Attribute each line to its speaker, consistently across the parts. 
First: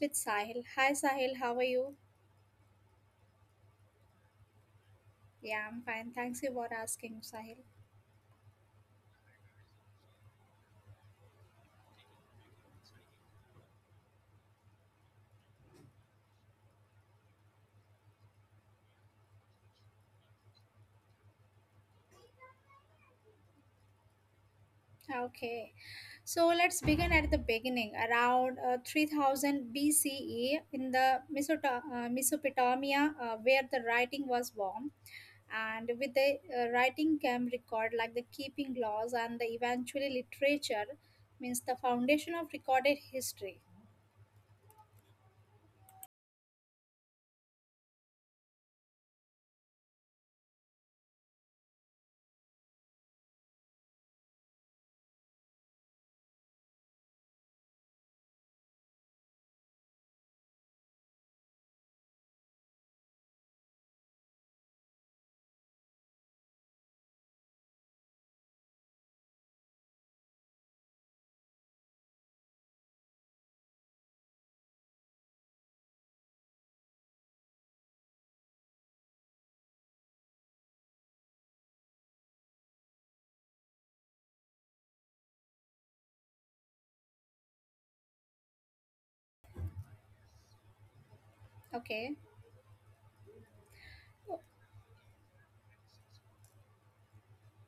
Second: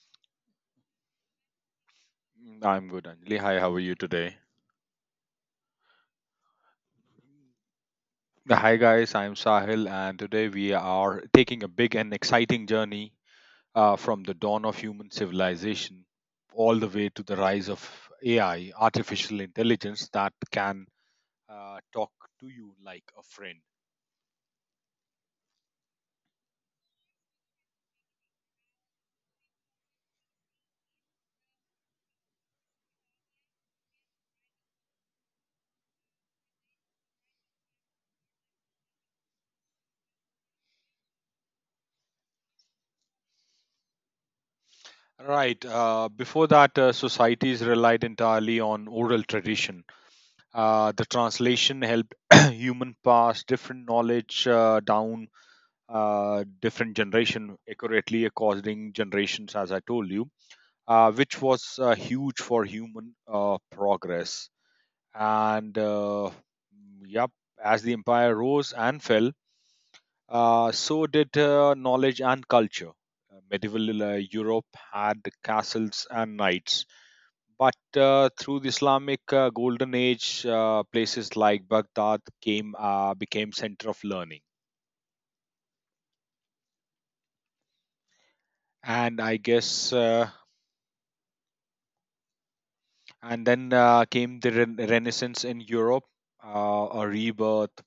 Speaker 1: with Sahil. Hi Sahil, how are you?
Speaker 2: Mm, I'm good, Anjali. Hi, how are you today?
Speaker 1: Yeah, I'm fine. Thanks you for asking, Sahil.
Speaker 2: Hi, guys. I'm Sahil, and today we are taking a big and exciting journey from the dawn of human civilization all the way to the rise of AI, artificial intelligence that can talk to you like a friend.
Speaker 1: Okay, so let's begin at the beginning, around 3000 BCE in Mesopotamia, where the writing was born, and with the writing came record like the keeping laws and the eventually literature means the foundation of recorded history.
Speaker 2: Right. Before that, societies relied entirely on oral tradition. The translation helped human pass different knowledge down different generation accurately according generations as I told you, which was huge for human progress and yep, as the empire rose and fell, so did knowledge and culture. Medieval europe had castles and knights, but through the islamic golden age, places like baghdad came became center of learning, and i guess uh,
Speaker 1: Okay.
Speaker 2: And then came the Renaissance in Europe, a rebirth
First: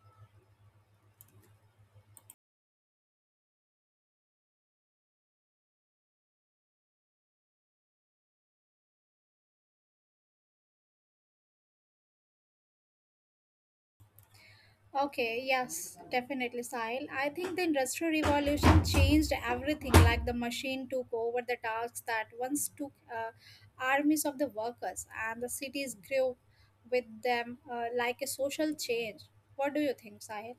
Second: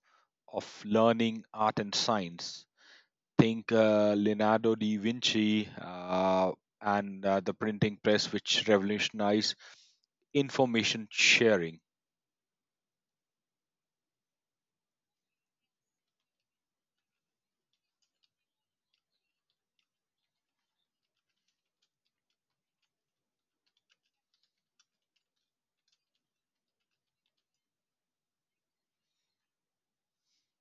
Speaker 2: of learning, art, and science. Think Leonardo da Vinci, and the printing press, which revolutionized information sharing.
Speaker 1: Okay, yes, definitely, Sahil, I think the industrial revolution changed everything, like the machine took over the tasks that once took uh, armies of the workers, and the cities grew with them, like a social change. What do you think, Sahil?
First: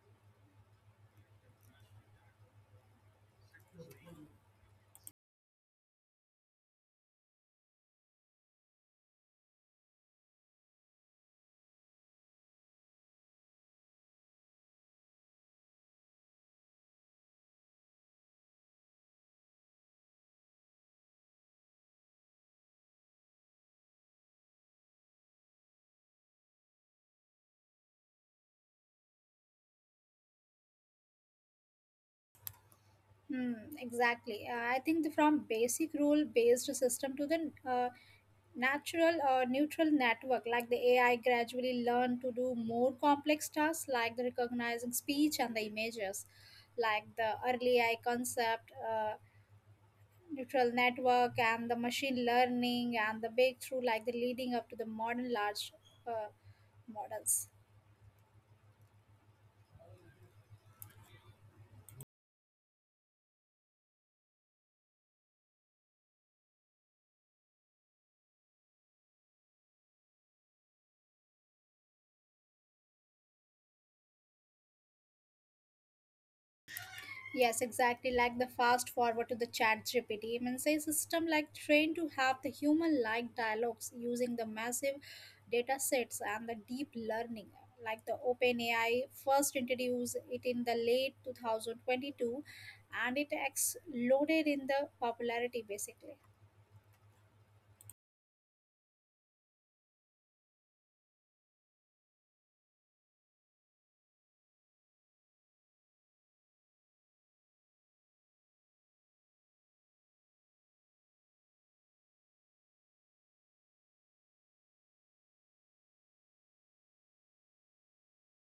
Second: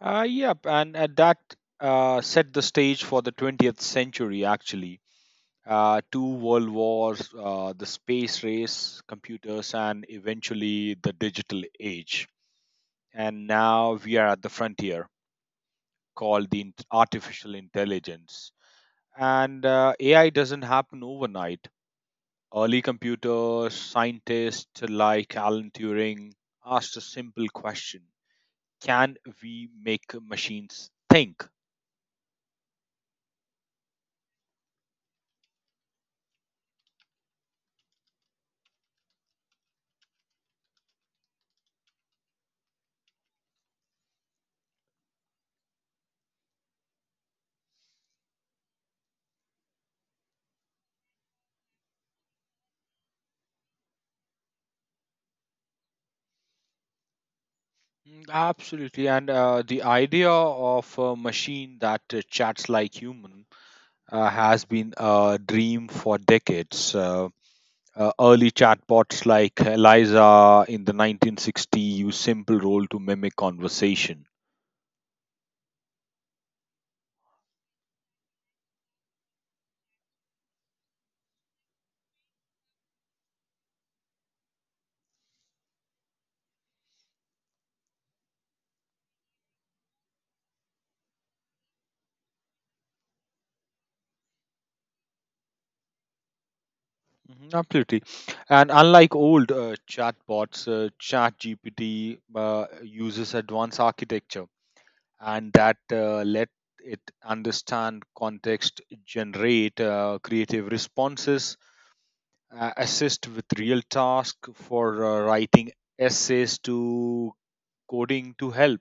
Speaker 2: Yep, and that set the stage for the 20th century, actually. Two world wars, the space race, computers, and eventually the digital age. And now we are at the frontier called the artificial intelligence, and ai doesn't happen overnight. Early computer scientists like alan turing asked a simple question: can we make machines think?
Speaker 1: Hmm, exactly. I think the, from basic rule-based system to the natural or neutral network, like the AI gradually learn to do more complex tasks like the recognizing speech and the images, like the early AI concept, neutral network, and the machine learning and the breakthrough, like the leading up to the modern large uh, models.
Speaker 2: Mm, absolutely, and the idea of a machine that chats like human has been a dream for decades. Early chatbots like Eliza in the 1960s use simple role to mimic conversation.
Speaker 1: Yes, exactly. Like the fast forward to the chat GPT. Means say system like trained to have the human like dialogues using the massive data sets and the deep learning. Like the OpenAI first introduced it in the late 2022, and it exploded in the popularity basically.
Speaker 2: Mhm, absolutely. And unlike old chatbots, ChatGPT uses advanced architecture, and that let it understand context, generate creative responses, assist with real tasks for writing essays to coding to help.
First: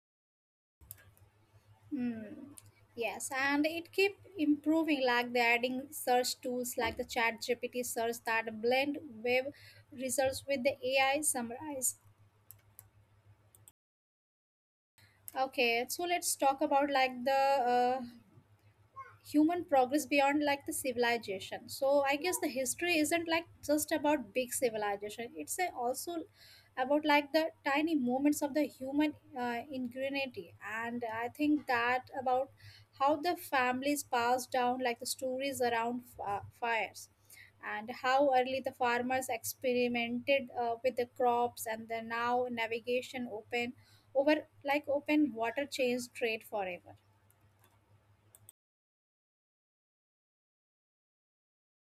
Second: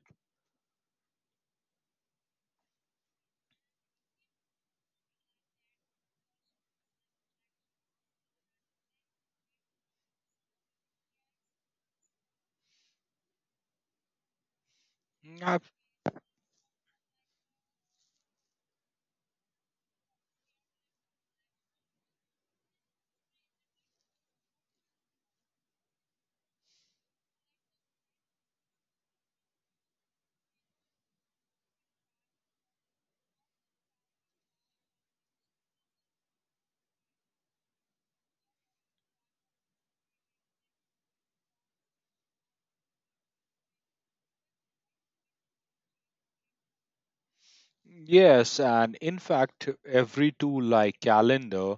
Speaker 1: Hmm. Yes, and it keep improving like the adding search tools like the chat GPT search that blend web results with the AI summarize. Okay, so let's talk about like the human progress beyond like the civilization. So I guess the history isn't like just about big civilization, it's a also about like the tiny moments of the human ingenuity. And I think that about how the families pass down like the stories around fires, and how early the farmers experimented with the crops, and the now navigation open over like open water changed trade forever.
Speaker 2: Yes, and in fact, every tool like calendar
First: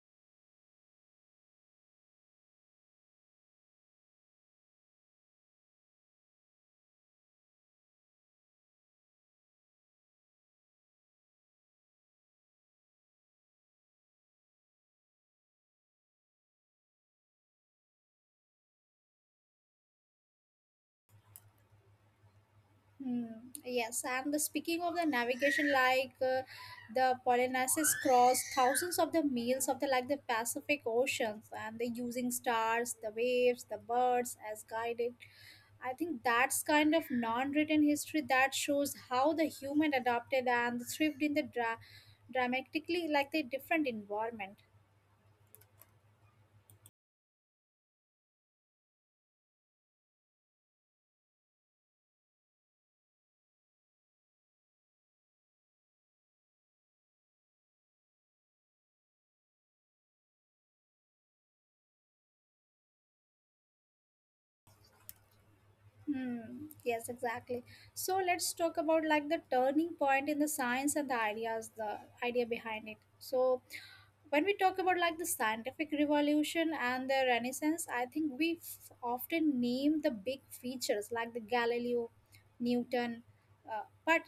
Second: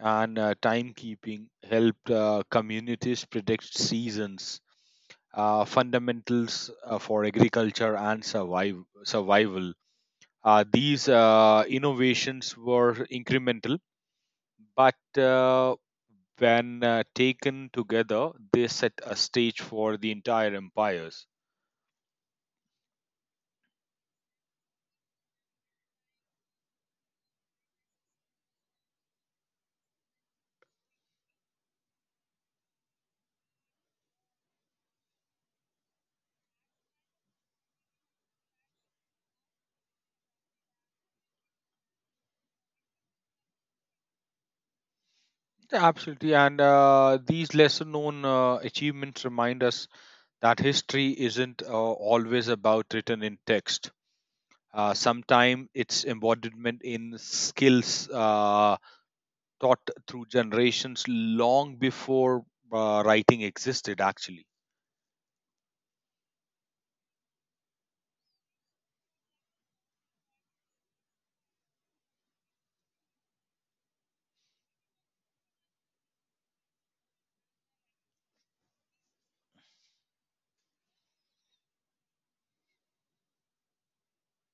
Speaker 2: and timekeeping helped communities predict seasons, fundamentals for agriculture and survival. These innovations were incremental, but when taken together, they set a stage for the entire empires.
Speaker 1: Hmm. Yes, and the speaking of the navigation, like the Polynesians crossed thousands of the miles of the like the Pacific Oceans, and they using stars, the waves, the birds as guided. I think that's kind of non-written history that shows how the human adapted and thrived in the dramatically like the different environment.
Speaker 2: Absolutely, and these lesser known achievements remind us that history isn't always about written in text. Sometimes it's embodiment in skills taught through generations long before writing existed, actually.
Speaker 1: Hmm. Yes, exactly. So let's talk about like the turning point in the science and the ideas, the idea behind it. So when we talk about like the scientific revolution and the renaissance, I think we often name the big features like the Galileo, Newton, but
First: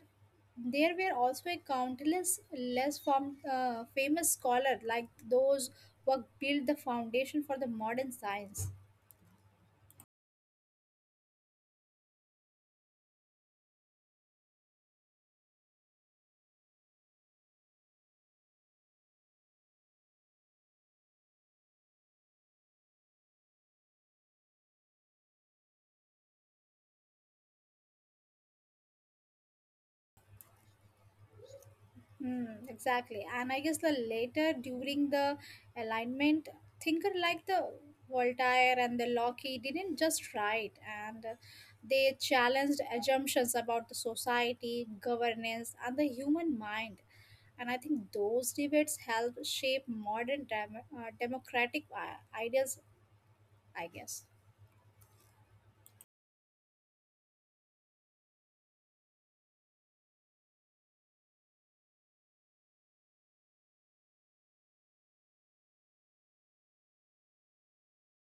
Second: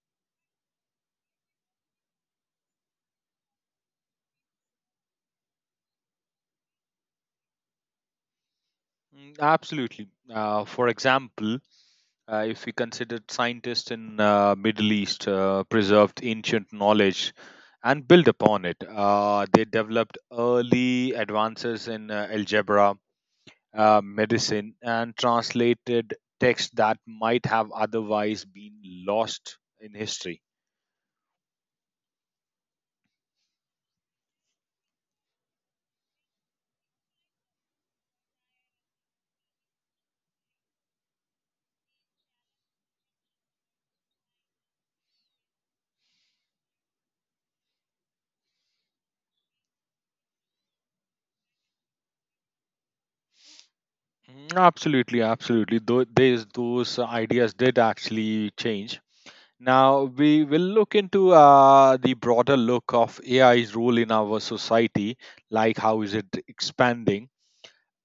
Speaker 1: there were also a countless less form, famous scholar like those who built the foundation for the modern science.
Speaker 2: Mm, absolutely. For example, if we considered scientists in Middle East preserved ancient knowledge and built upon it, they developed early advances in algebra, medicine and translated text that might have otherwise been lost in history.
Speaker 1: Mm, exactly. And I guess the later during the alignment, thinker like the Voltaire and the Locke didn't just write, and they challenged assumptions about the society, governance, and the human mind. And I think those debates help shape modern democratic ideas, I guess.
Speaker 2: Mm, absolutely, absolutely. Tho- These those ideas did actually change. Now we will look into the broader look of AI's role in our society, like how is it expanding.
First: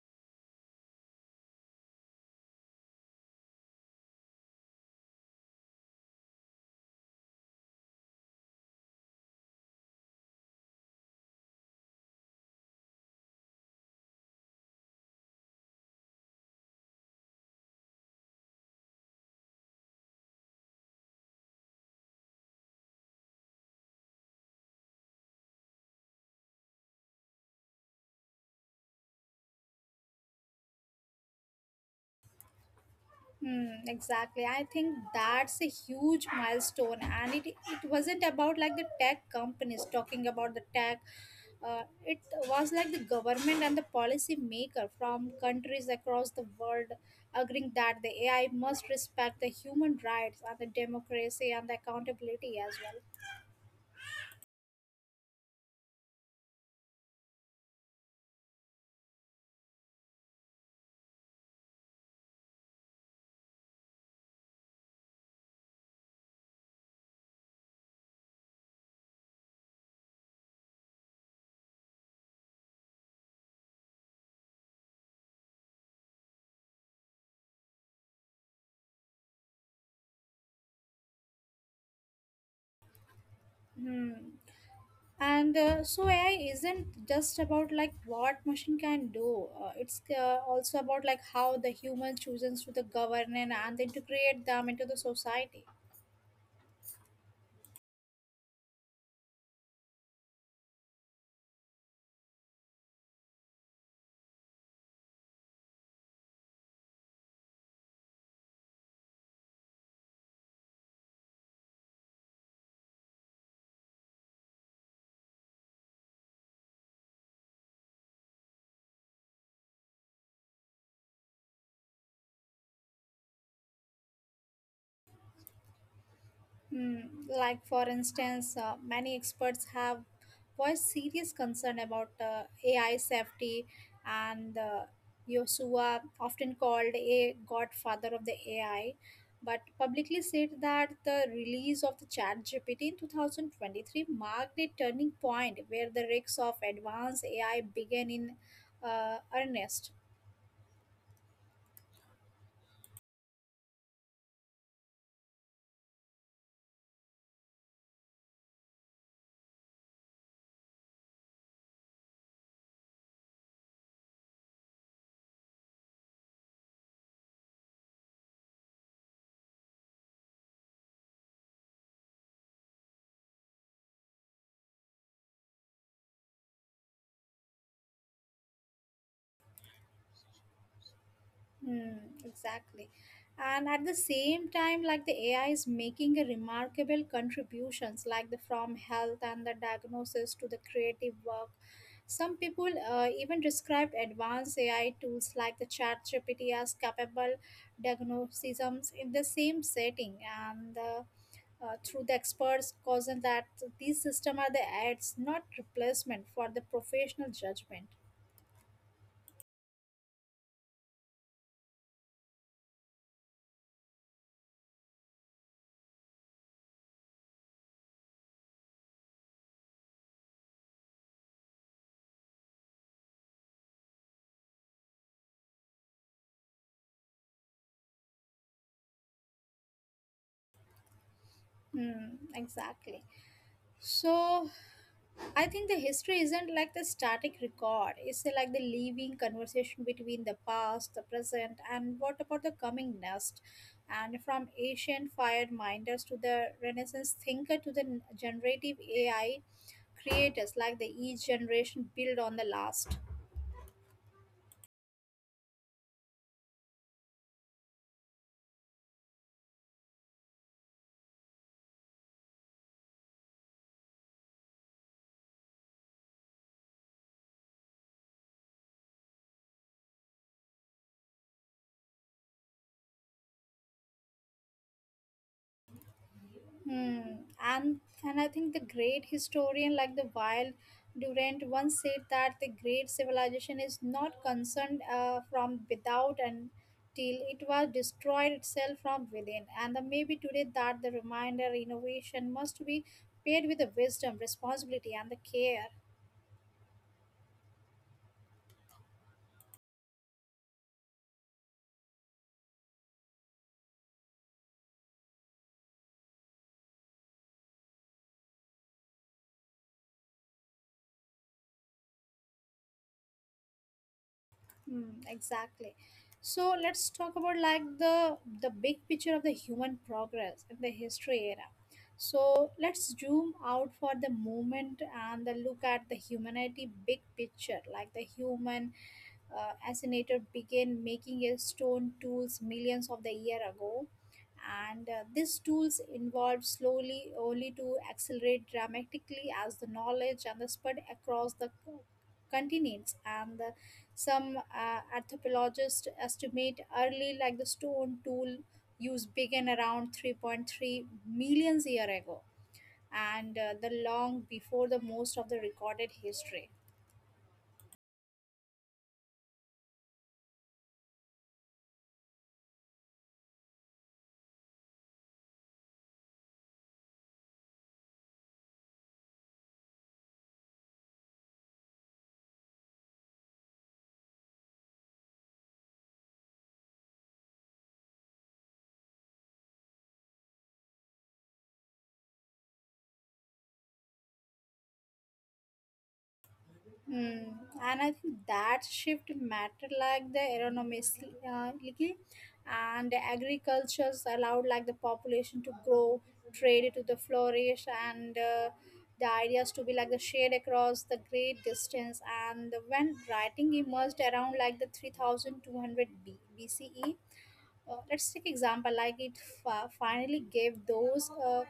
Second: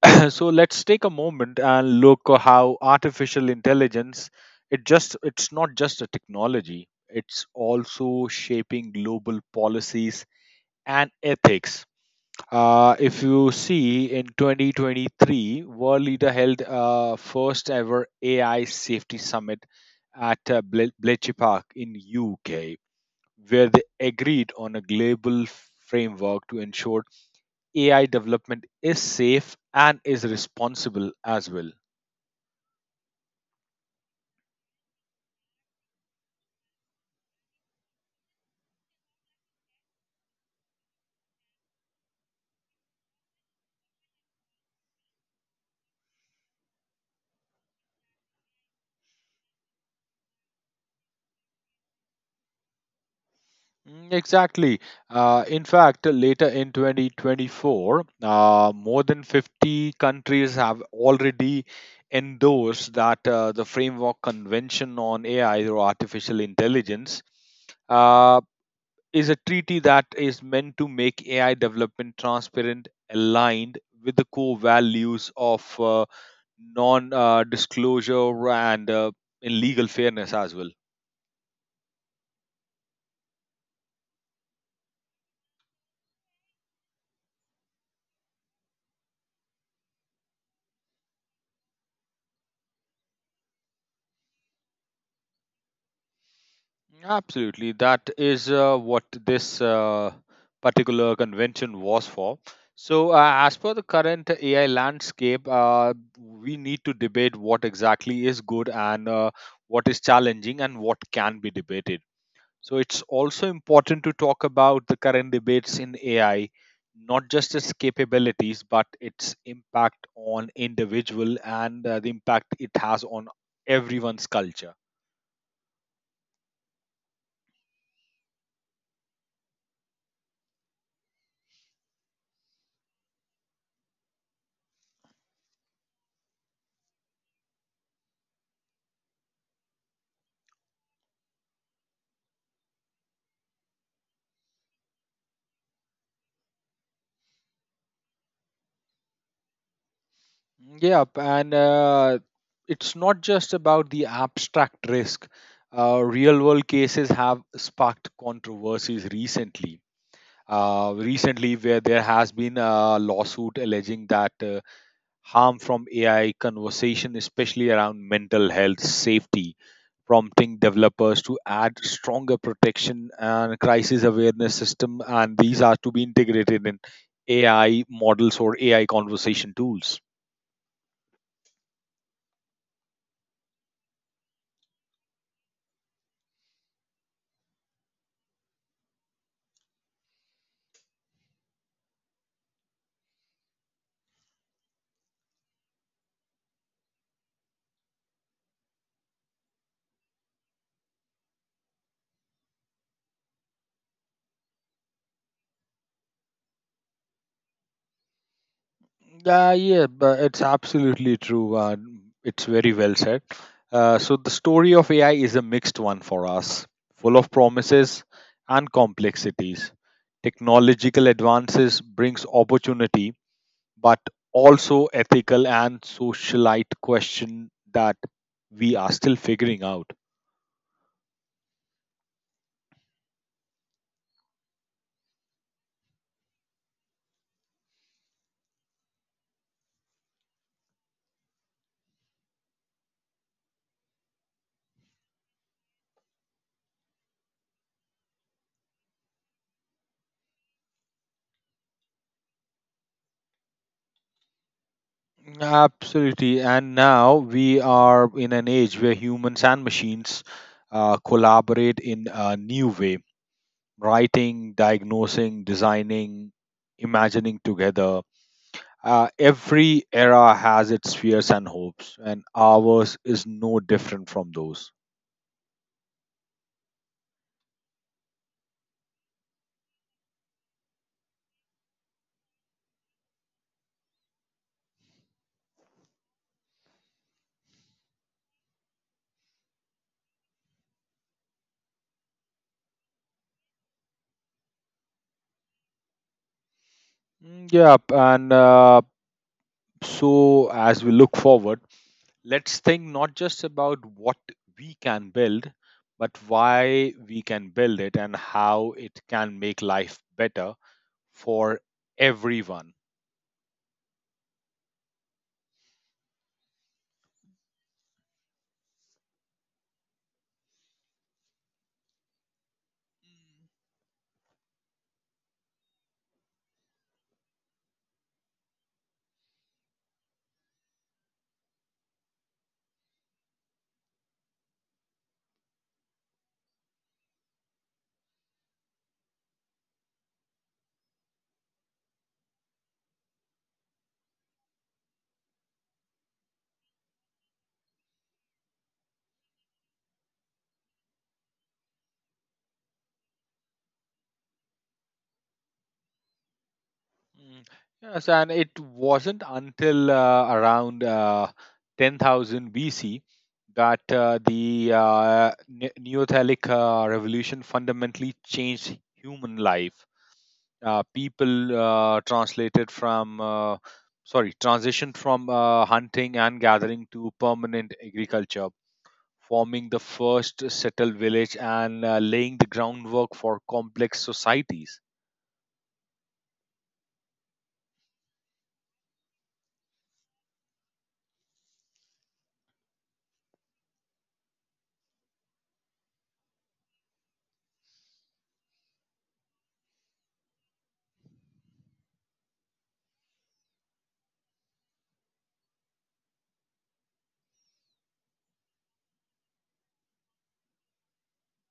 Speaker 2: So let's take a moment and look at how artificial intelligence it's not just a technology, it's also shaping global policies and ethics. If you see in 2023, world leader held first ever AI safety summit at Bletchley Park in UK, where they agreed on a global framework to ensure AI development is safe and is responsible as well.
Speaker 1: Hmm, exactly. I think that's a huge milestone, and it wasn't about like the tech companies talking about the tech. It was like the government and the policy maker from countries across the world agreeing that the AI must respect the human rights and the democracy and the accountability as well.
Speaker 2: Mm, exactly. In fact, later in 2024, more than 50 countries have already endorsed that the Framework Convention on AI or Artificial Intelligence uh, is a treaty that is meant to make AI development transparent, aligned with the core values of non-disclosure and in legal fairness as well.
Speaker 1: And so AI isn't just about like what machine can do. It's also about like how the human chooses to the govern and integrate them into the society.
Speaker 2: Absolutely. That is what this particular convention was for. So, as per the current AI landscape, we need to debate what exactly is good and what is challenging and what can be debated. So, it's also important to talk about the current debates in AI, not just its capabilities, but its impact on individual and the impact it has on everyone's culture.
Speaker 1: Hmm, like, for instance, many experts have voiced serious concern about AI safety, and Yosua, often called a godfather of the AI, but publicly said that the release of the ChatGPT in 2023 marked a turning point where the risks of advanced AI began in earnest.
Speaker 2: Yep, and it's not just about the abstract risk. Real world cases have sparked controversies recently. Where there has been a lawsuit alleging that harm from AI conversation, especially around mental health safety, prompting developers to add stronger protection and crisis awareness system, and these are to be integrated in AI models or AI conversation tools.
Speaker 1: Mm, exactly. And at the same time, like the AI is making a remarkable contributions, like the from health and the diagnosis to the creative work. Some people even describe advanced AI tools like the ChatGPT as capable diagnosticisms in the same setting, and through the experts, causing that these systems are the aids, not replacement for the professional judgment.
Speaker 2: Yeah, yeah, but it's absolutely true. It's very well said. So the story of AI is a mixed one for us, full of promises and complexities. Technological advances brings opportunity, but also ethical and socialite question that we are still figuring out.
Speaker 1: Mm, exactly. So I think the history isn't like the static record. It's like the living conversation between the past, the present, and what about the coming next? And from ancient fire minders to the Renaissance thinker to the generative AI creators, like the each generation build on the last.
Speaker 2: Absolutely. And now we are in an age where humans and machines collaborate in a new way, writing, diagnosing, designing, imagining together. Every era has its fears and hopes, and ours is no different from those.
Speaker 1: Hmm. And I think the great historian like the Wild Durant once said that the great civilization is not concerned from without and till it was destroyed itself from within. And the maybe today that the reminder innovation must be paired with the wisdom, responsibility, and the care.
Speaker 2: Mm, yep, and so as we look forward, let's think not just about what we can build, but why we can build it and how it can make life better for everyone.
Speaker 1: Mm, exactly. So let's talk about like the big picture of the human progress in the history era. So let's zoom out for the moment and the look at the humanity big picture, like the human assassinator began making a stone tools millions of the year ago, and these tools evolved slowly only to accelerate dramatically as the knowledge and the spread across the continents and the, some anthropologists estimate early like the stone tool use began around 3.3 millions year ago, and the long before the most of the recorded history.
Speaker 2: Mm, yes, and it wasn't until around 10,000 BC that the Neolithic revolution fundamentally changed human life. People transitioned from hunting and gathering to permanent agriculture, forming the first settled village and laying the groundwork for complex societies.
Speaker 1: Hmm, and I think that shift mattered like the agronomy, like, and the agricultures allowed like the population to grow, trade to the flourish, and the ideas to be like the shared across the great distance. And when writing emerged around like the 3200 BCE, let's take example like it finally gave those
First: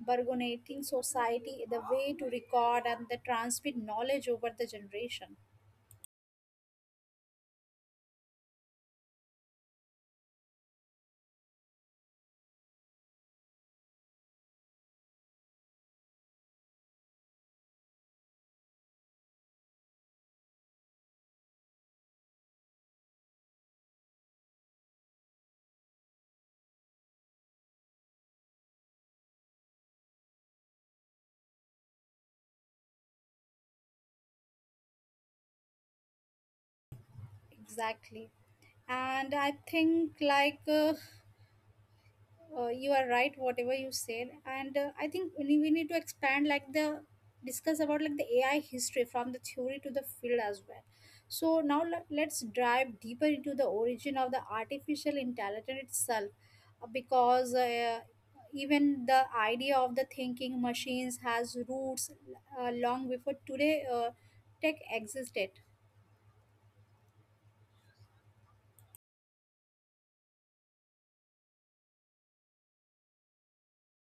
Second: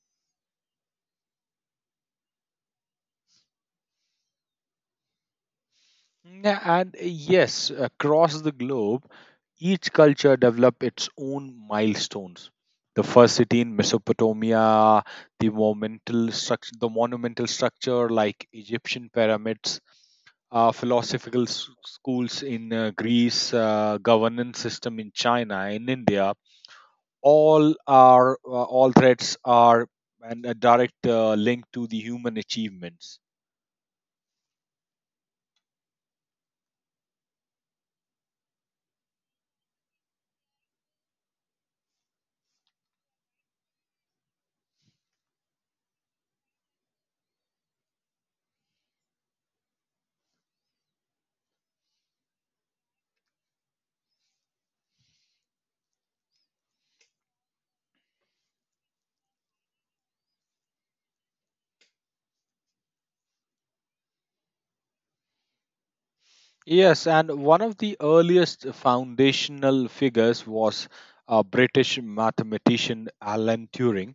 Speaker 1: bargaining society the way to record and the transmit knowledge over the generation.
Speaker 2: Yeah, and yes, across the globe, each culture developed its own milestones. The first city in Mesopotamia, the monumental structure like Egyptian pyramids, philosophical schools in Greece, governance system in China, in India, all threads are and a direct link to the human achievements.
Speaker 1: Exactly, and I think like. You are right whatever you said, and I think we need to expand like the discuss about like the AI history from the theory to the field as well. So now let's dive deeper into the origin of the artificial intelligence itself, because even the idea of the thinking machines has roots long before today tech existed.
Speaker 2: Yes, and one of the earliest foundational figures was a British mathematician Alan Turing,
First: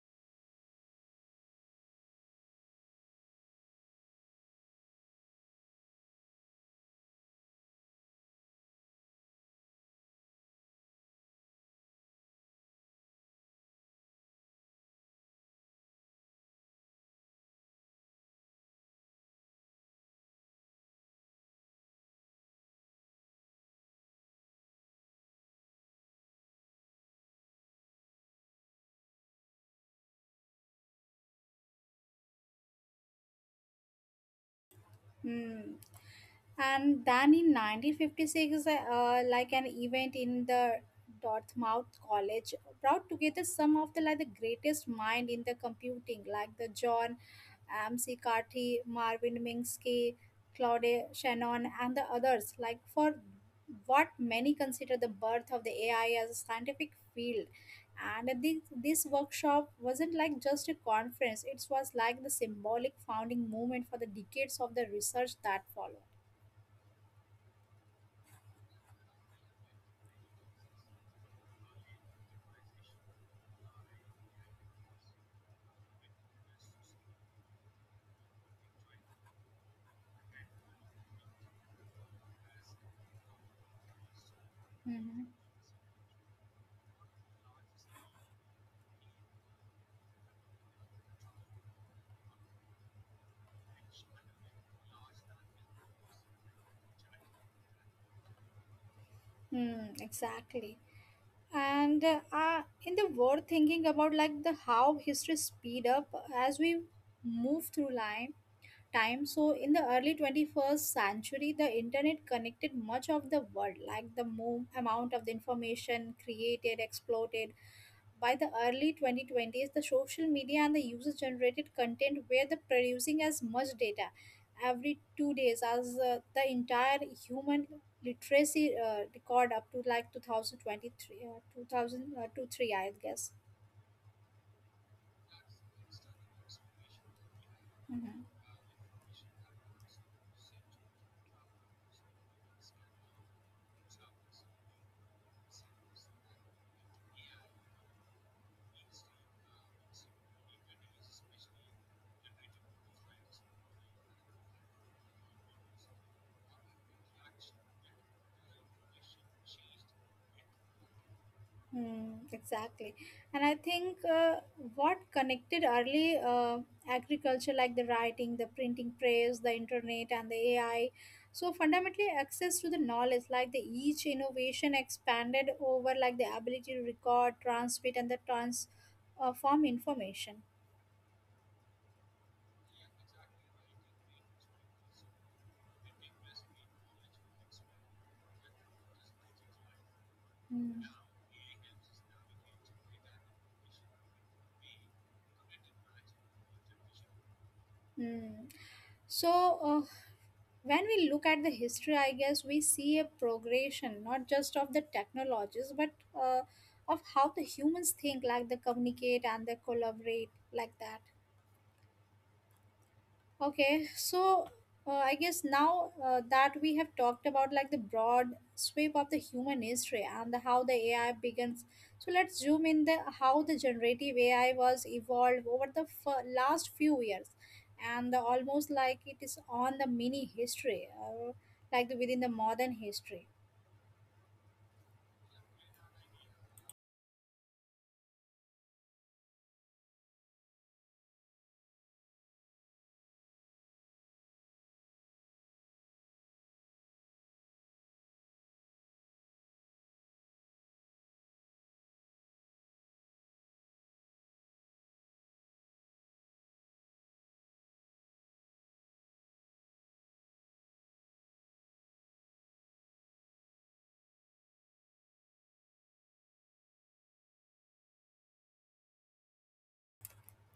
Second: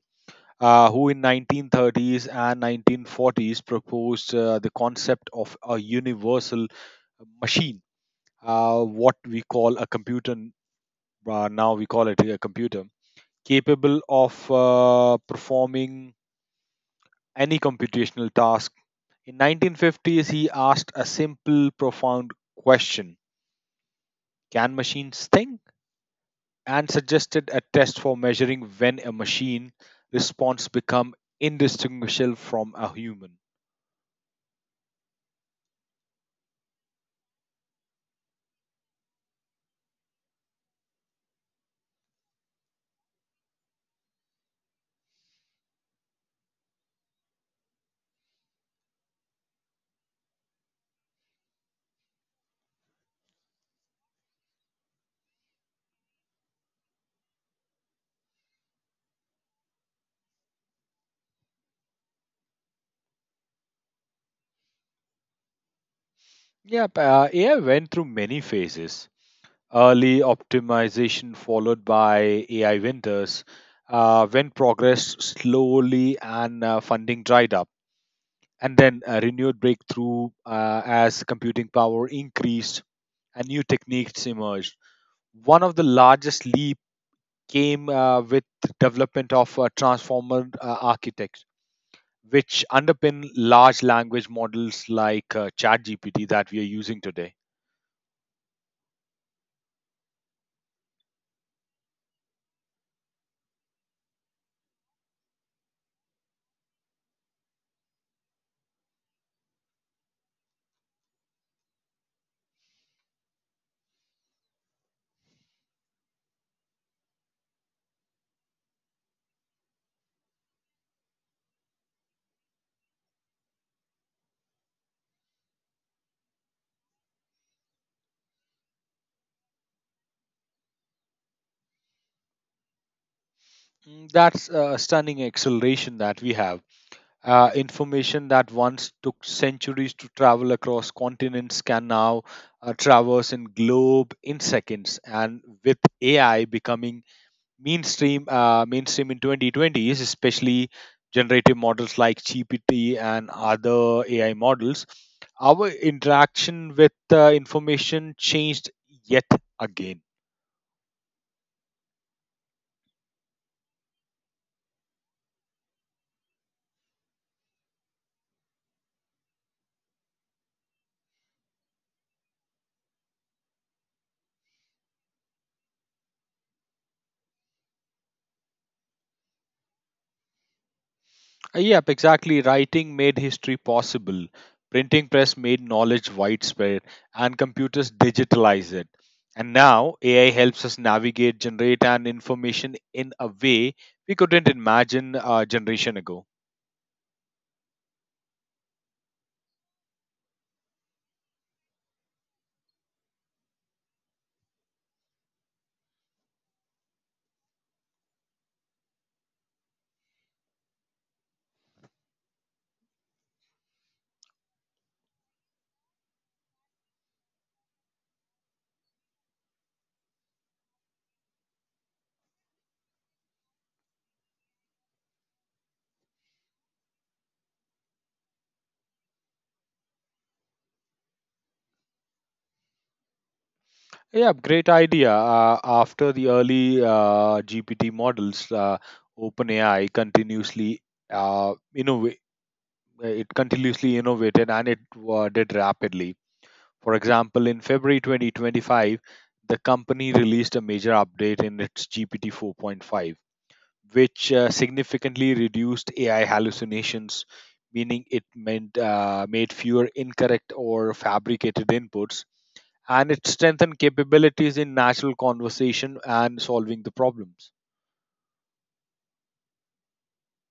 Speaker 2: who in 1930s and 1940s proposed the concept of a universal machine, what we call a computer n- now we call it a computer, capable of performing any computational task. In 1950s, he asked a simple, profound question: can machines think? And suggested a test for measuring when a machine response become indistinguishable from a human.
Speaker 1: Hmm. And then in 1956, like an event in the Dartmouth College brought together some of the like the greatest mind in the computing, like the John M.C. Carty, Marvin Minsky, Claude Shannon, and the others, like for what many consider the birth of the AI as a scientific field. And this workshop wasn't like just a conference; it was like the symbolic founding moment for the decades of the research that followed.
Speaker 2: Yeah, AI went through many phases. Early optimization followed by AI winters, when progress slowly and funding dried up, and then a renewed breakthrough as computing power increased and new techniques emerged.
Speaker 1: Mm-hmm.
Speaker 2: One of the largest leap came with development of transformer architecture which underpin large language models like ChatGPT that we are using today.
Speaker 1: Mm, exactly. And in the world thinking about like the how history speed up as we move through line, time. So in the early 21st century, the internet connected much of the world, like the amount of the information created, exploited, by the early 2020s, the social media and the user generated content were the producing as much data every 2 days as the entire human literacy record up to like 2023, 2000, 2003, I guess.
Speaker 2: Mm, that's a stunning acceleration that we have.
Speaker 1: Mhm.
Speaker 2: Information that once took centuries to travel across continents can now traverse in globe in seconds, and with AI becoming mainstream in 2020s, especially generative models like gpt and other ai models, our interaction with information changed yet again.
Speaker 1: Hmm, exactly. And I think what connected early agriculture, like the writing, the printing press, the internet, and the AI, so fundamentally access to the knowledge, like the each innovation expanded over like the ability to record, transmit, and the transform information.
Speaker 2: Yep, exactly. Writing made history possible, printing press made knowledge widespread, and computers digitalize it, and now ai helps us
Speaker 1: Hmm.
Speaker 2: navigate generate and information in a way we couldn't imagine a generation ago.
Speaker 1: Mm. So, when we look at the history, I guess we see a progression not just of the technologies but uh, of how the humans think, like they communicate and they collaborate, like that. Okay, so I guess now that we have talked about like the broad sweep of the human history and the, how the AI begins. So let's zoom in the how the generative AI was evolved over the last few years, and the, almost like it is on the mini history, like the, within the modern history.
Speaker 2: Yeah, great idea. After the early GPT models, OpenAI uh, innov- continuously innovated, and it did rapidly. For example, in February 2025, the company released a major update in its GPT 4.5, which significantly reduced AI hallucinations, meaning it meant made fewer incorrect or fabricated inputs, and it strengthens capabilities in natural conversation and solving the problems.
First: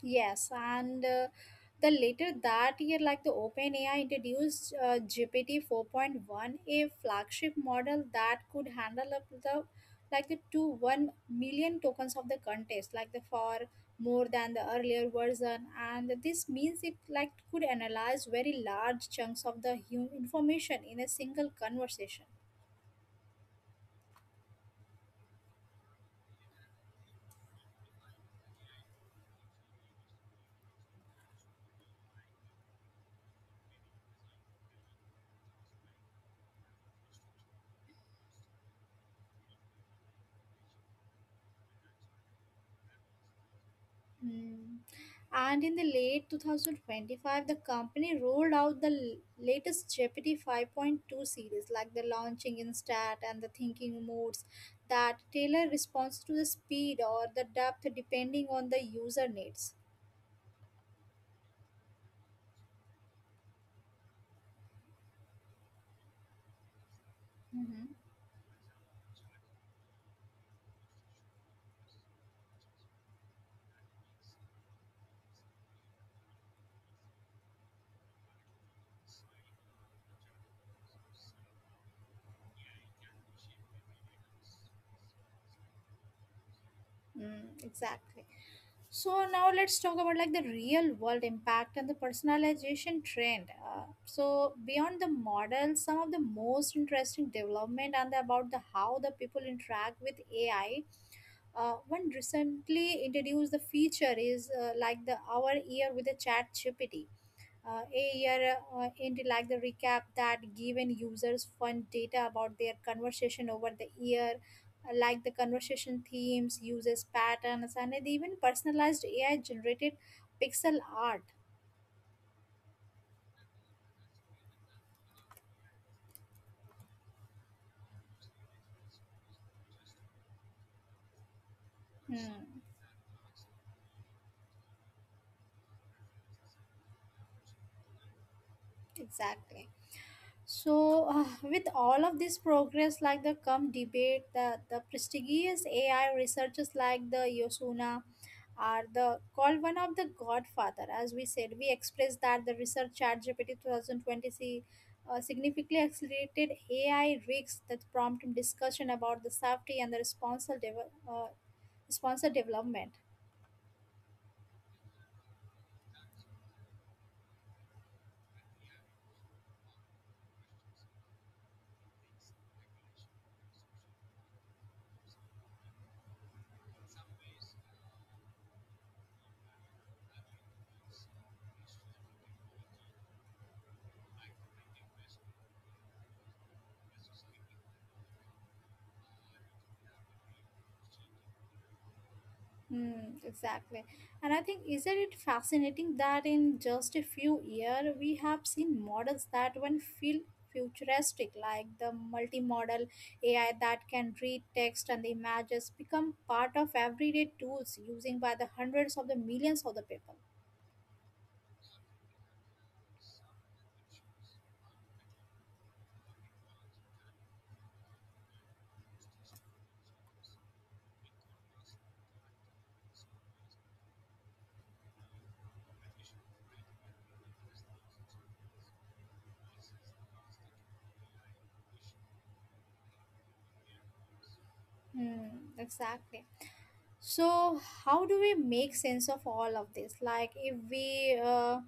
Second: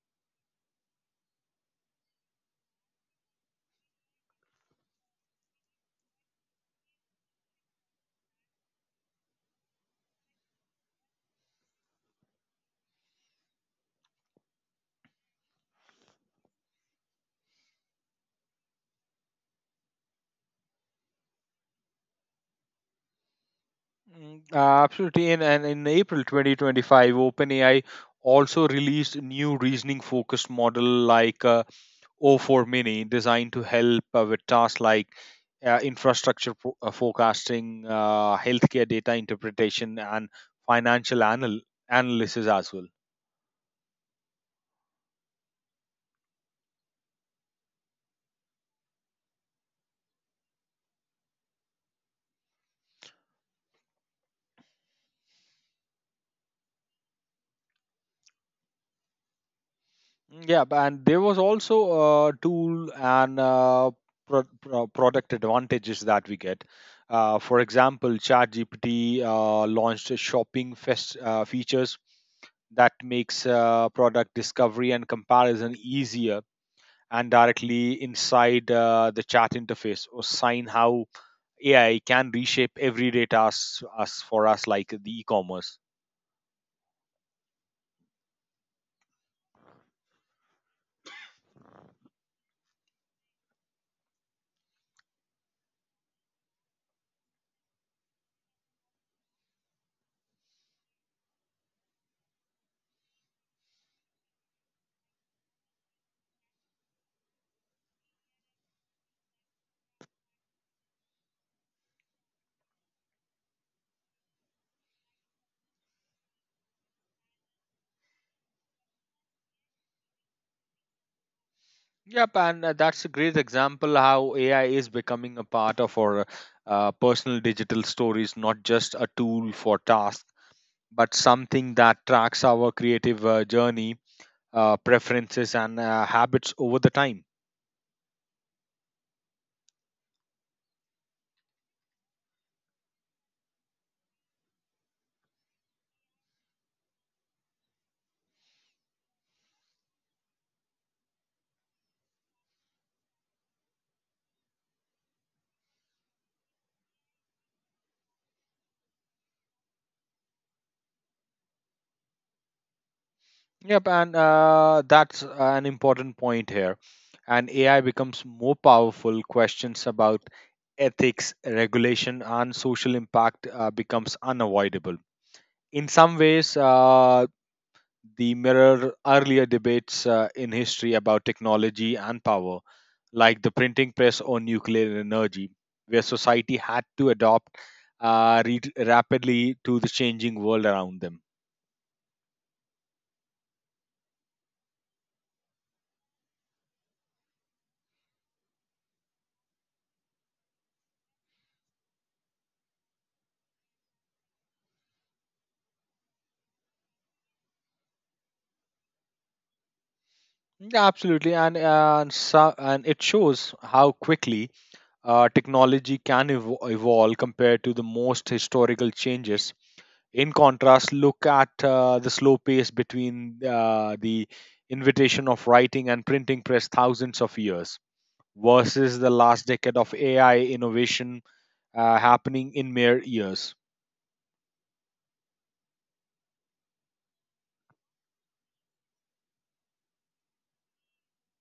Speaker 1: Yes, and the later that year, like the OpenAI introduced GPT 4.1, a flagship model that could handle up to the like the to 1 million tokens of the contest, like the for more than the earlier version. And this means it like could analyze very large chunks of the human information in a single conversation.
Speaker 2: Mm, absolutely. And in April 2025, OpenAI also released new reasoning focused model like O4 Mini, designed to help with tasks like infrastructure forecasting, healthcare data interpretation, and financial analysis as well.
Speaker 1: Hmm. And in the late 2025, the company rolled out the latest Jeopardy 5.2 series, like the launching instat and the thinking modes that tailor response to the speed or the depth depending on the user needs.
Speaker 2: Mm, yeah, and there was also a tool and product advantages that we get. For
Speaker 1: Mhm.
Speaker 2: example, ChatGPT launched a shopping fest, features that makes product discovery and comparison easier, and directly inside the chat interface or sign how AI can reshape everyday tasks us for us like the e-commerce.
Speaker 1: Mm, exactly. So now let's talk about like the real world impact and the personalization trend. So beyond the model, some of the most interesting development and about the how the people interact with AI. One recently introduced the feature is like the our ear with a chat GPT a year end like the recap that given users fun data about their conversation over the year, like the conversation themes, uses patterns, and even personalized AI generated pixel art.
Speaker 2: Yep, and that's a great example how AI is becoming a part of our personal digital stories, not just a tool for tasks, but something that
Speaker 1: Hmm,
Speaker 2: tracks our creative journey, preferences, and habits over the time.
Speaker 1: exactly. So, with all of this progress, like the come debate, the prestigious AI researchers like the Yosuna are the called one of the godfather. As we said, we expressed that the research chat GPT 2020 see, significantly accelerated AI risks that prompt discussion about the safety and the responsible development.
Speaker 2: Yep, and that's an important point here. And AI becomes more powerful. Questions about ethics, regulation, and social impact becomes unavoidable. In some ways, the mirror earlier debates in history about technology and power, like the printing press or nuclear energy, where society had to adopt rapidly to the changing world around them.
Speaker 1: Mm, exactly. And I think, isn't it fascinating that in just a few years, we have seen models that one feel futuristic, like the multimodal AI that can read text and the images become part of everyday tools using by the hundreds of the millions of the people.
Speaker 2: Yeah, absolutely, and, so, and it shows how quickly technology can evolve compared to the most historical changes. In contrast, look at the slow pace between the invitation of writing and printing press thousands of years versus the last decade of AI innovation happening in mere years.
Speaker 1: Hmm, exactly. So, how do we make sense of all of this? Like, if we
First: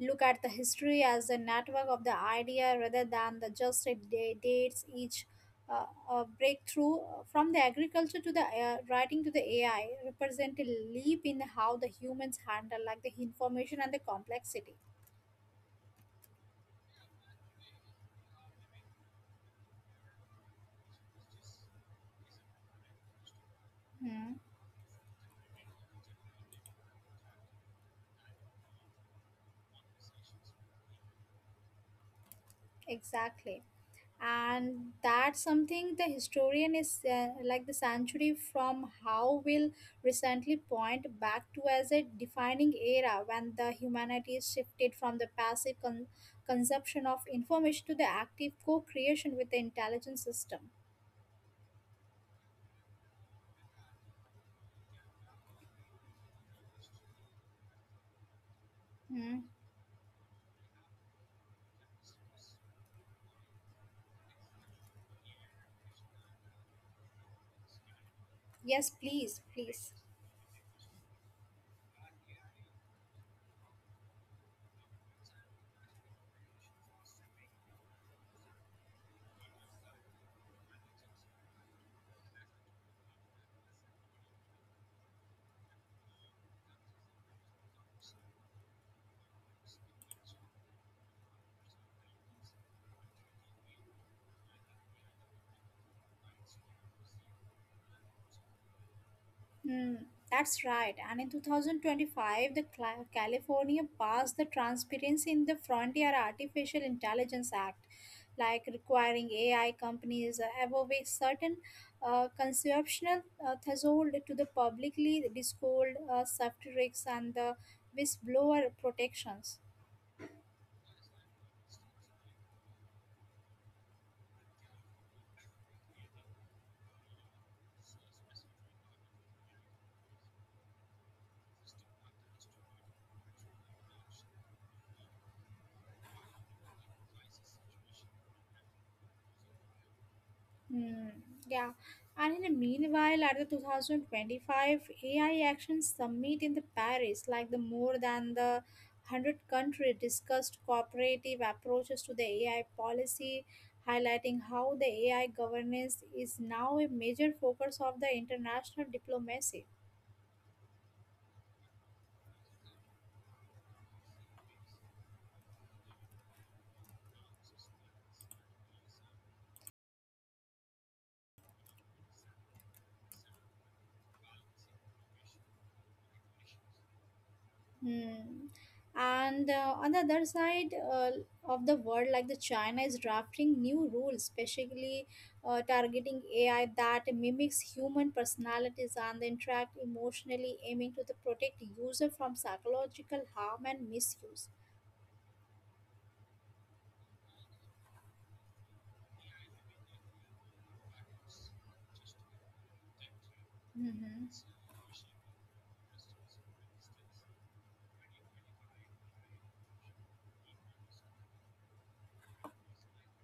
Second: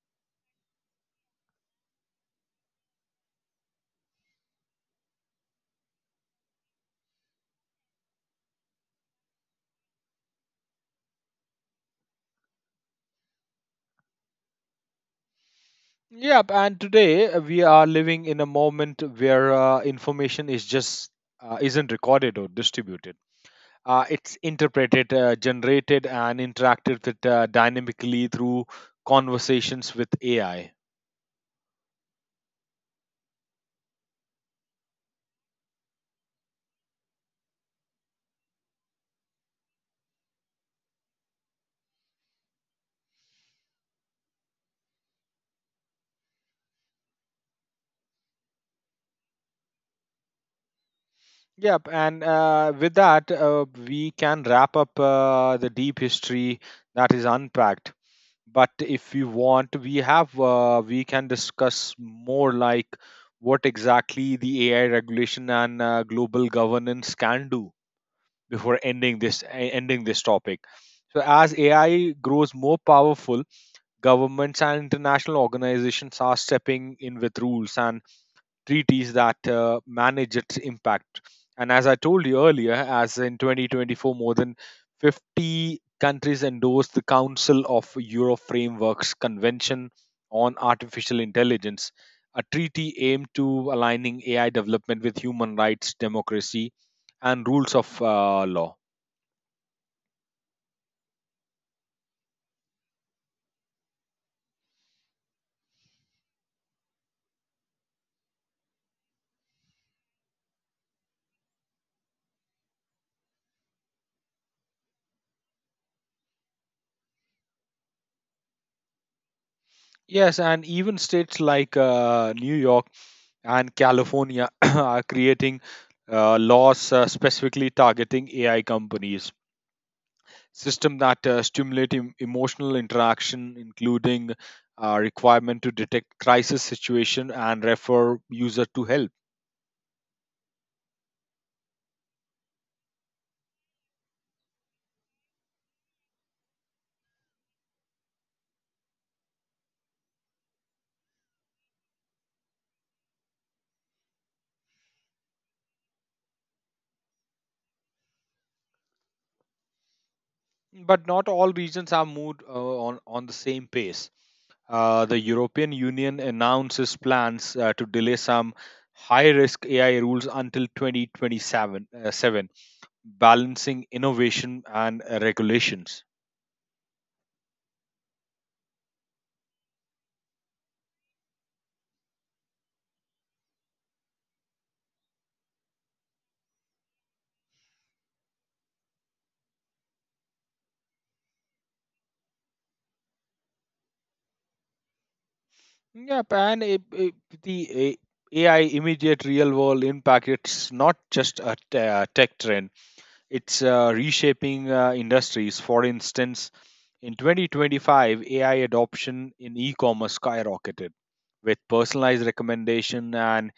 Speaker 1: look at the history as a network of the idea rather than the just a dates each uh, breakthrough from the agriculture to the writing to the AI represent a leap in how the humans handle like the information and the complexity.
Speaker 2: Yep, and today we are living in a moment where information is just isn't recorded or distributed.
Speaker 1: Hmm,
Speaker 2: It's interpreted, generated, and interacted with, dynamically through conversations with AI.
Speaker 1: exactly. And that's something the historian is like the century from how will recently point back to as a defining era when the humanity shifted from the passive consumption of information to the active co-creation with the intelligent system.
Speaker 2: Yep, and with that, we can wrap up the deep history that is unpacked. But if you
Speaker 1: Hmm.
Speaker 2: want, we can discuss more like what exactly the AI regulation and global governance can do before
Speaker 1: Yes,
Speaker 2: ending
Speaker 1: please, please.
Speaker 2: ending this topic. So as AI grows more powerful, governments and international organizations are stepping in with rules and treaties that manage its impact. And as I told you earlier, as in 2024, more than 50 countries endorsed the Council of Europe Framework's Convention on Artificial Intelligence, a treaty aimed to aligning AI development with human rights, democracy, and rules of law.
Speaker 1: Hmm, that's right. And in 2025, the California passed the Transparency in the Frontier Artificial Intelligence Act, like requiring AI companies above a certain conceptual threshold to the publicly disclosed subtitles and the whistleblower protections.
Speaker 2: Yes, and even states like New York and California are creating laws specifically targeting AI companies. System that stimulate emotional interaction, including requirement to detect crisis situation and refer user to help.
Speaker 1: Hmm. Yeah. And in the meanwhile, at the 2025 AI Action Summit in the Paris, like the more than the 100 country discussed cooperative approaches to the AI policy, highlighting how the AI governance is now a major focus of the international diplomacy.
Speaker 2: But not all regions are moved on the same pace. The European Union announces plans to delay some high risk AI rules until 2027 balancing innovation and regulations.
Speaker 1: Hmm. And on the other side of the world, like the China is drafting new rules, especially targeting AI that mimics human personalities and interact emotionally, aiming to the protect user from psychological harm and misuse.
Speaker 2: Yep, and the A- AI immediate real world impact, it's not just a tech trend, it's
Speaker 1: Mhm.
Speaker 2: reshaping industries. For instance, in 2025, AI adoption in e commerce skyrocketed with personalized recommendation and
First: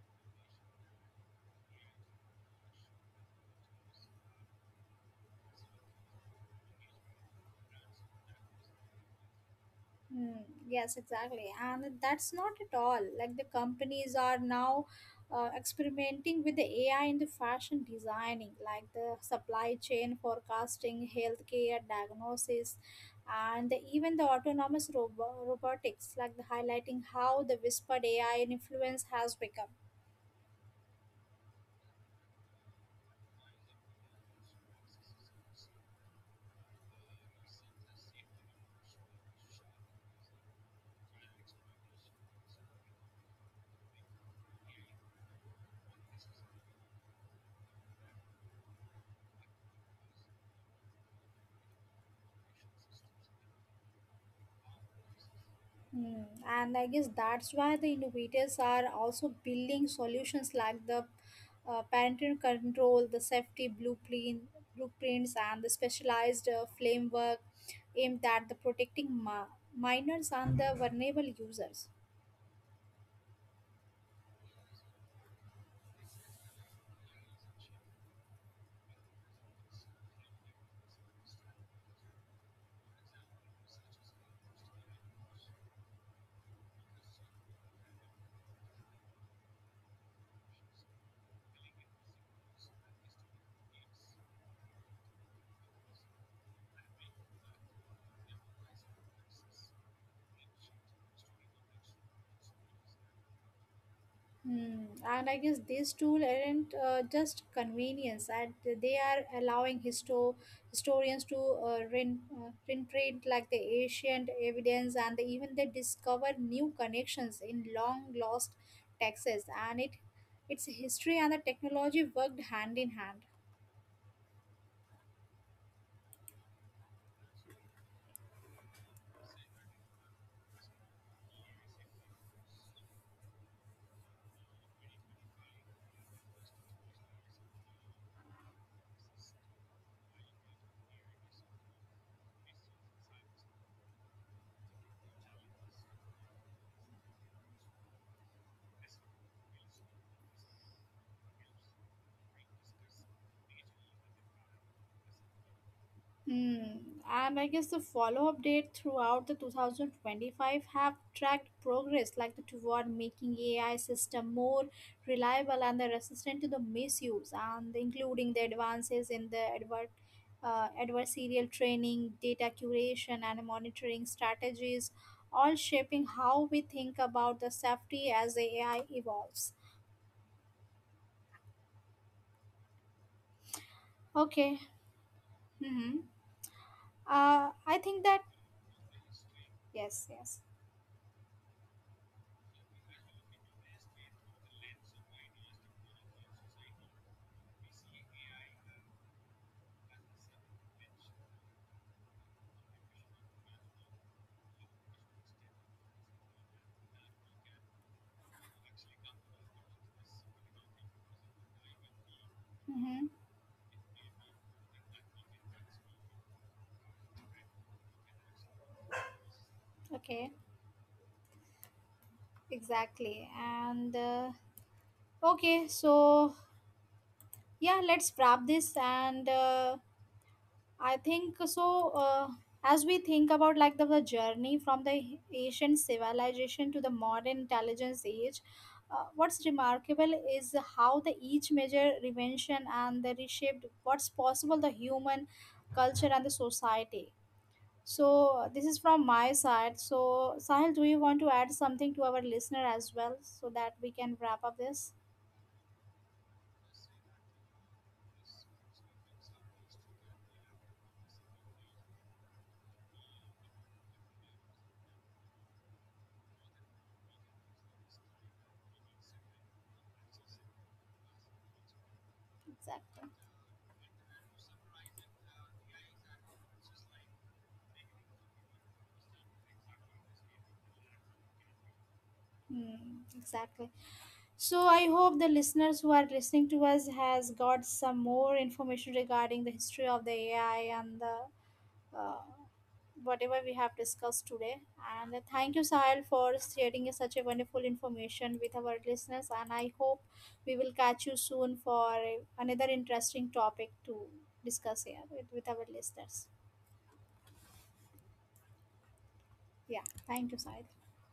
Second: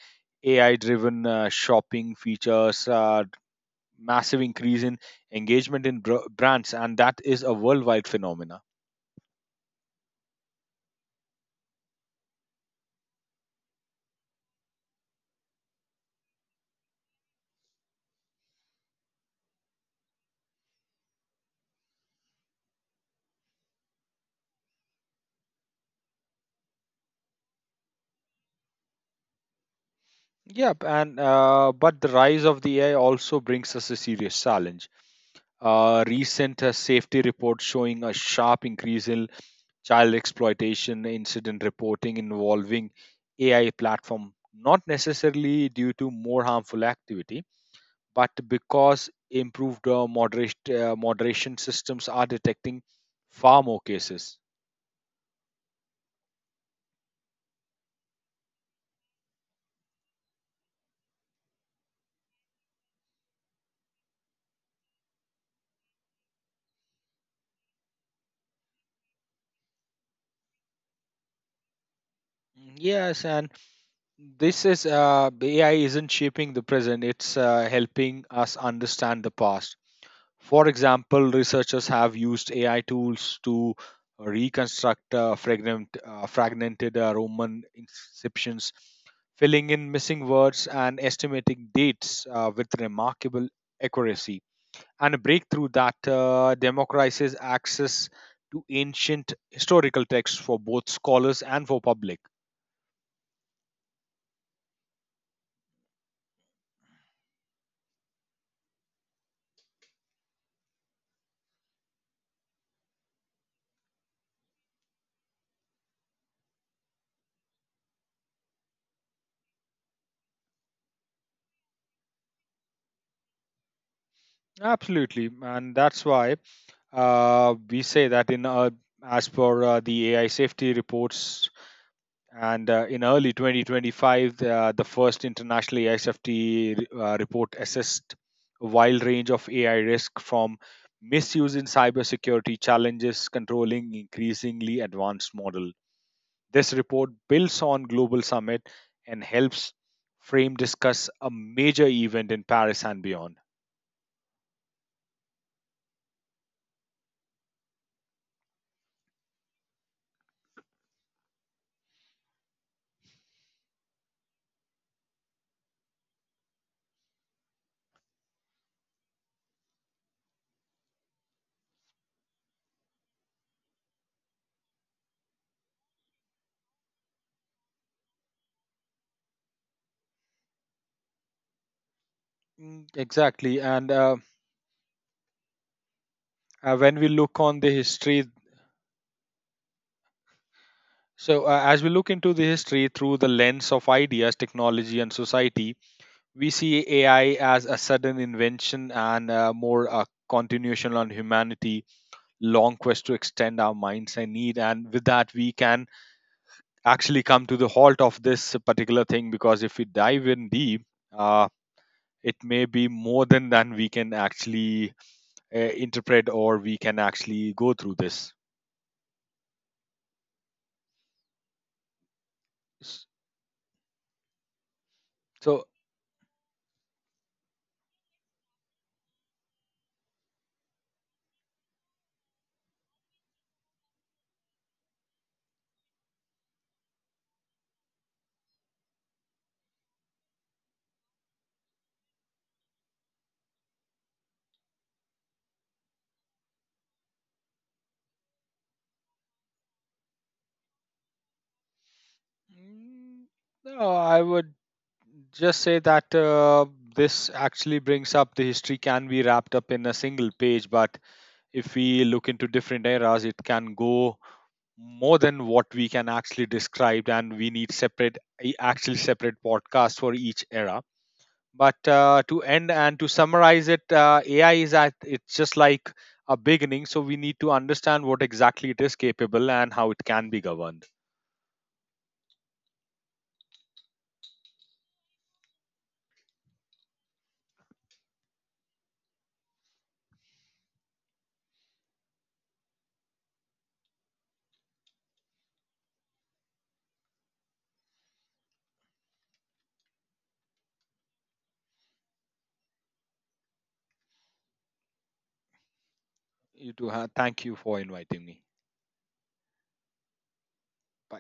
Speaker 2: AI driven shopping features, massive increase in engagement in brands, and that is a worldwide phenomena.
Speaker 1: Mm, yes, exactly. And that's not at all. Like the companies are now experimenting with the AI in the fashion designing, like the supply chain forecasting, healthcare diagnosis, and the, even the autonomous robotics, like the highlighting how the whispered AI influence has become.
Speaker 2: Yep, and but the rise of the AI also brings us a serious challenge. Recent safety reports showing a sharp increase in child exploitation incident reporting involving AI platform, not necessarily due to more harmful activity, but because improved moderation systems are detecting far more cases.
Speaker 1: Mm, and I guess that's why the innovators are also building solutions like the parental control, the blueprints, and the specialized framework aimed at the protecting minors and the vulnerable users.
Speaker 2: Mm. Yes, and this is the AI isn't shaping the present, it's helping us understand the past. For example, researchers have used AI tools to reconstruct fragmented Roman inscriptions, filling in missing words and estimating dates with remarkable accuracy. And a breakthrough that democratizes access to ancient historical texts for both scholars and for public.
Speaker 1: Hmm. And I guess these tools aren't just convenience, and they are allowing historians to reprint like the ancient evidence, and even they discover new connections in long lost texts. And its history and the technology worked hand in hand.
Speaker 2: Absolutely, and that's why we say that in as per the AI safety reports, and in early 2025, the first international AI safety report assessed a wide range of AI risk from misuse in cybersecurity challenges controlling increasingly advanced model. This report builds on global summit and helps frame discuss a major event in Paris and beyond.
Speaker 1: Hmm. And I guess the follow-up date throughout the 2025 have tracked progress like the toward making AI system more reliable and the resistant to the misuse and including the advances in the adversarial training, data curation and monitoring strategies, all shaping how we think about the safety as the AI evolves.
Speaker 2: Mm. Exactly, and
Speaker 1: Okay. Mm-hmm.
Speaker 2: when we look on the
Speaker 1: I think
Speaker 2: history.
Speaker 1: that yes, yes.
Speaker 2: So, as we look into the history through the lens of ideas, technology, and society, we see AI as a sudden invention and more a continuation on humanity, long quest to extend our minds and need. And with that, we can actually come to the halt of this particular thing because if we dive in deep, uh, it may be
Speaker 1: Mm-hmm.
Speaker 2: more than we can actually interpret or we can actually go through this.
Speaker 1: Okay.
Speaker 2: S-
Speaker 1: Exactly. And
Speaker 2: So,
Speaker 1: okay, so yeah, let's wrap this. And I think so. As we think about like the journey from the ancient civilization to the modern intelligence age, what's remarkable is how the each major invention and the reshaped what's possible the human culture and the society. So this is from my side. So Sahil, do you want to add something to our listener as well
Speaker 2: mm,
Speaker 1: so that
Speaker 2: no,
Speaker 1: we can
Speaker 2: I
Speaker 1: wrap
Speaker 2: would
Speaker 1: up this?
Speaker 2: just say that this actually brings up the history can be wrapped up in a single page, but if we look into different eras, it can go more than what we can actually describe, and we need separate, actually separate podcasts for each era. But to end and to
Speaker 1: Exactly.
Speaker 2: summarize it, AI is at it's just like a beginning, so we need to understand what exactly it is capable and how it can be governed.
Speaker 1: Mm, exactly. So I hope the listeners who are listening to us has got some more information regarding the history of the AI and the uh, whatever we have discussed today. And thank you, Sahil, for sharing such a wonderful information with our listeners. And I hope we will catch you soon for another interesting topic to discuss here with our listeners.
Speaker 2: You too. Thank you for inviting me.
Speaker 1: Yeah. Thank you, Sahil.
Speaker 2: Bye.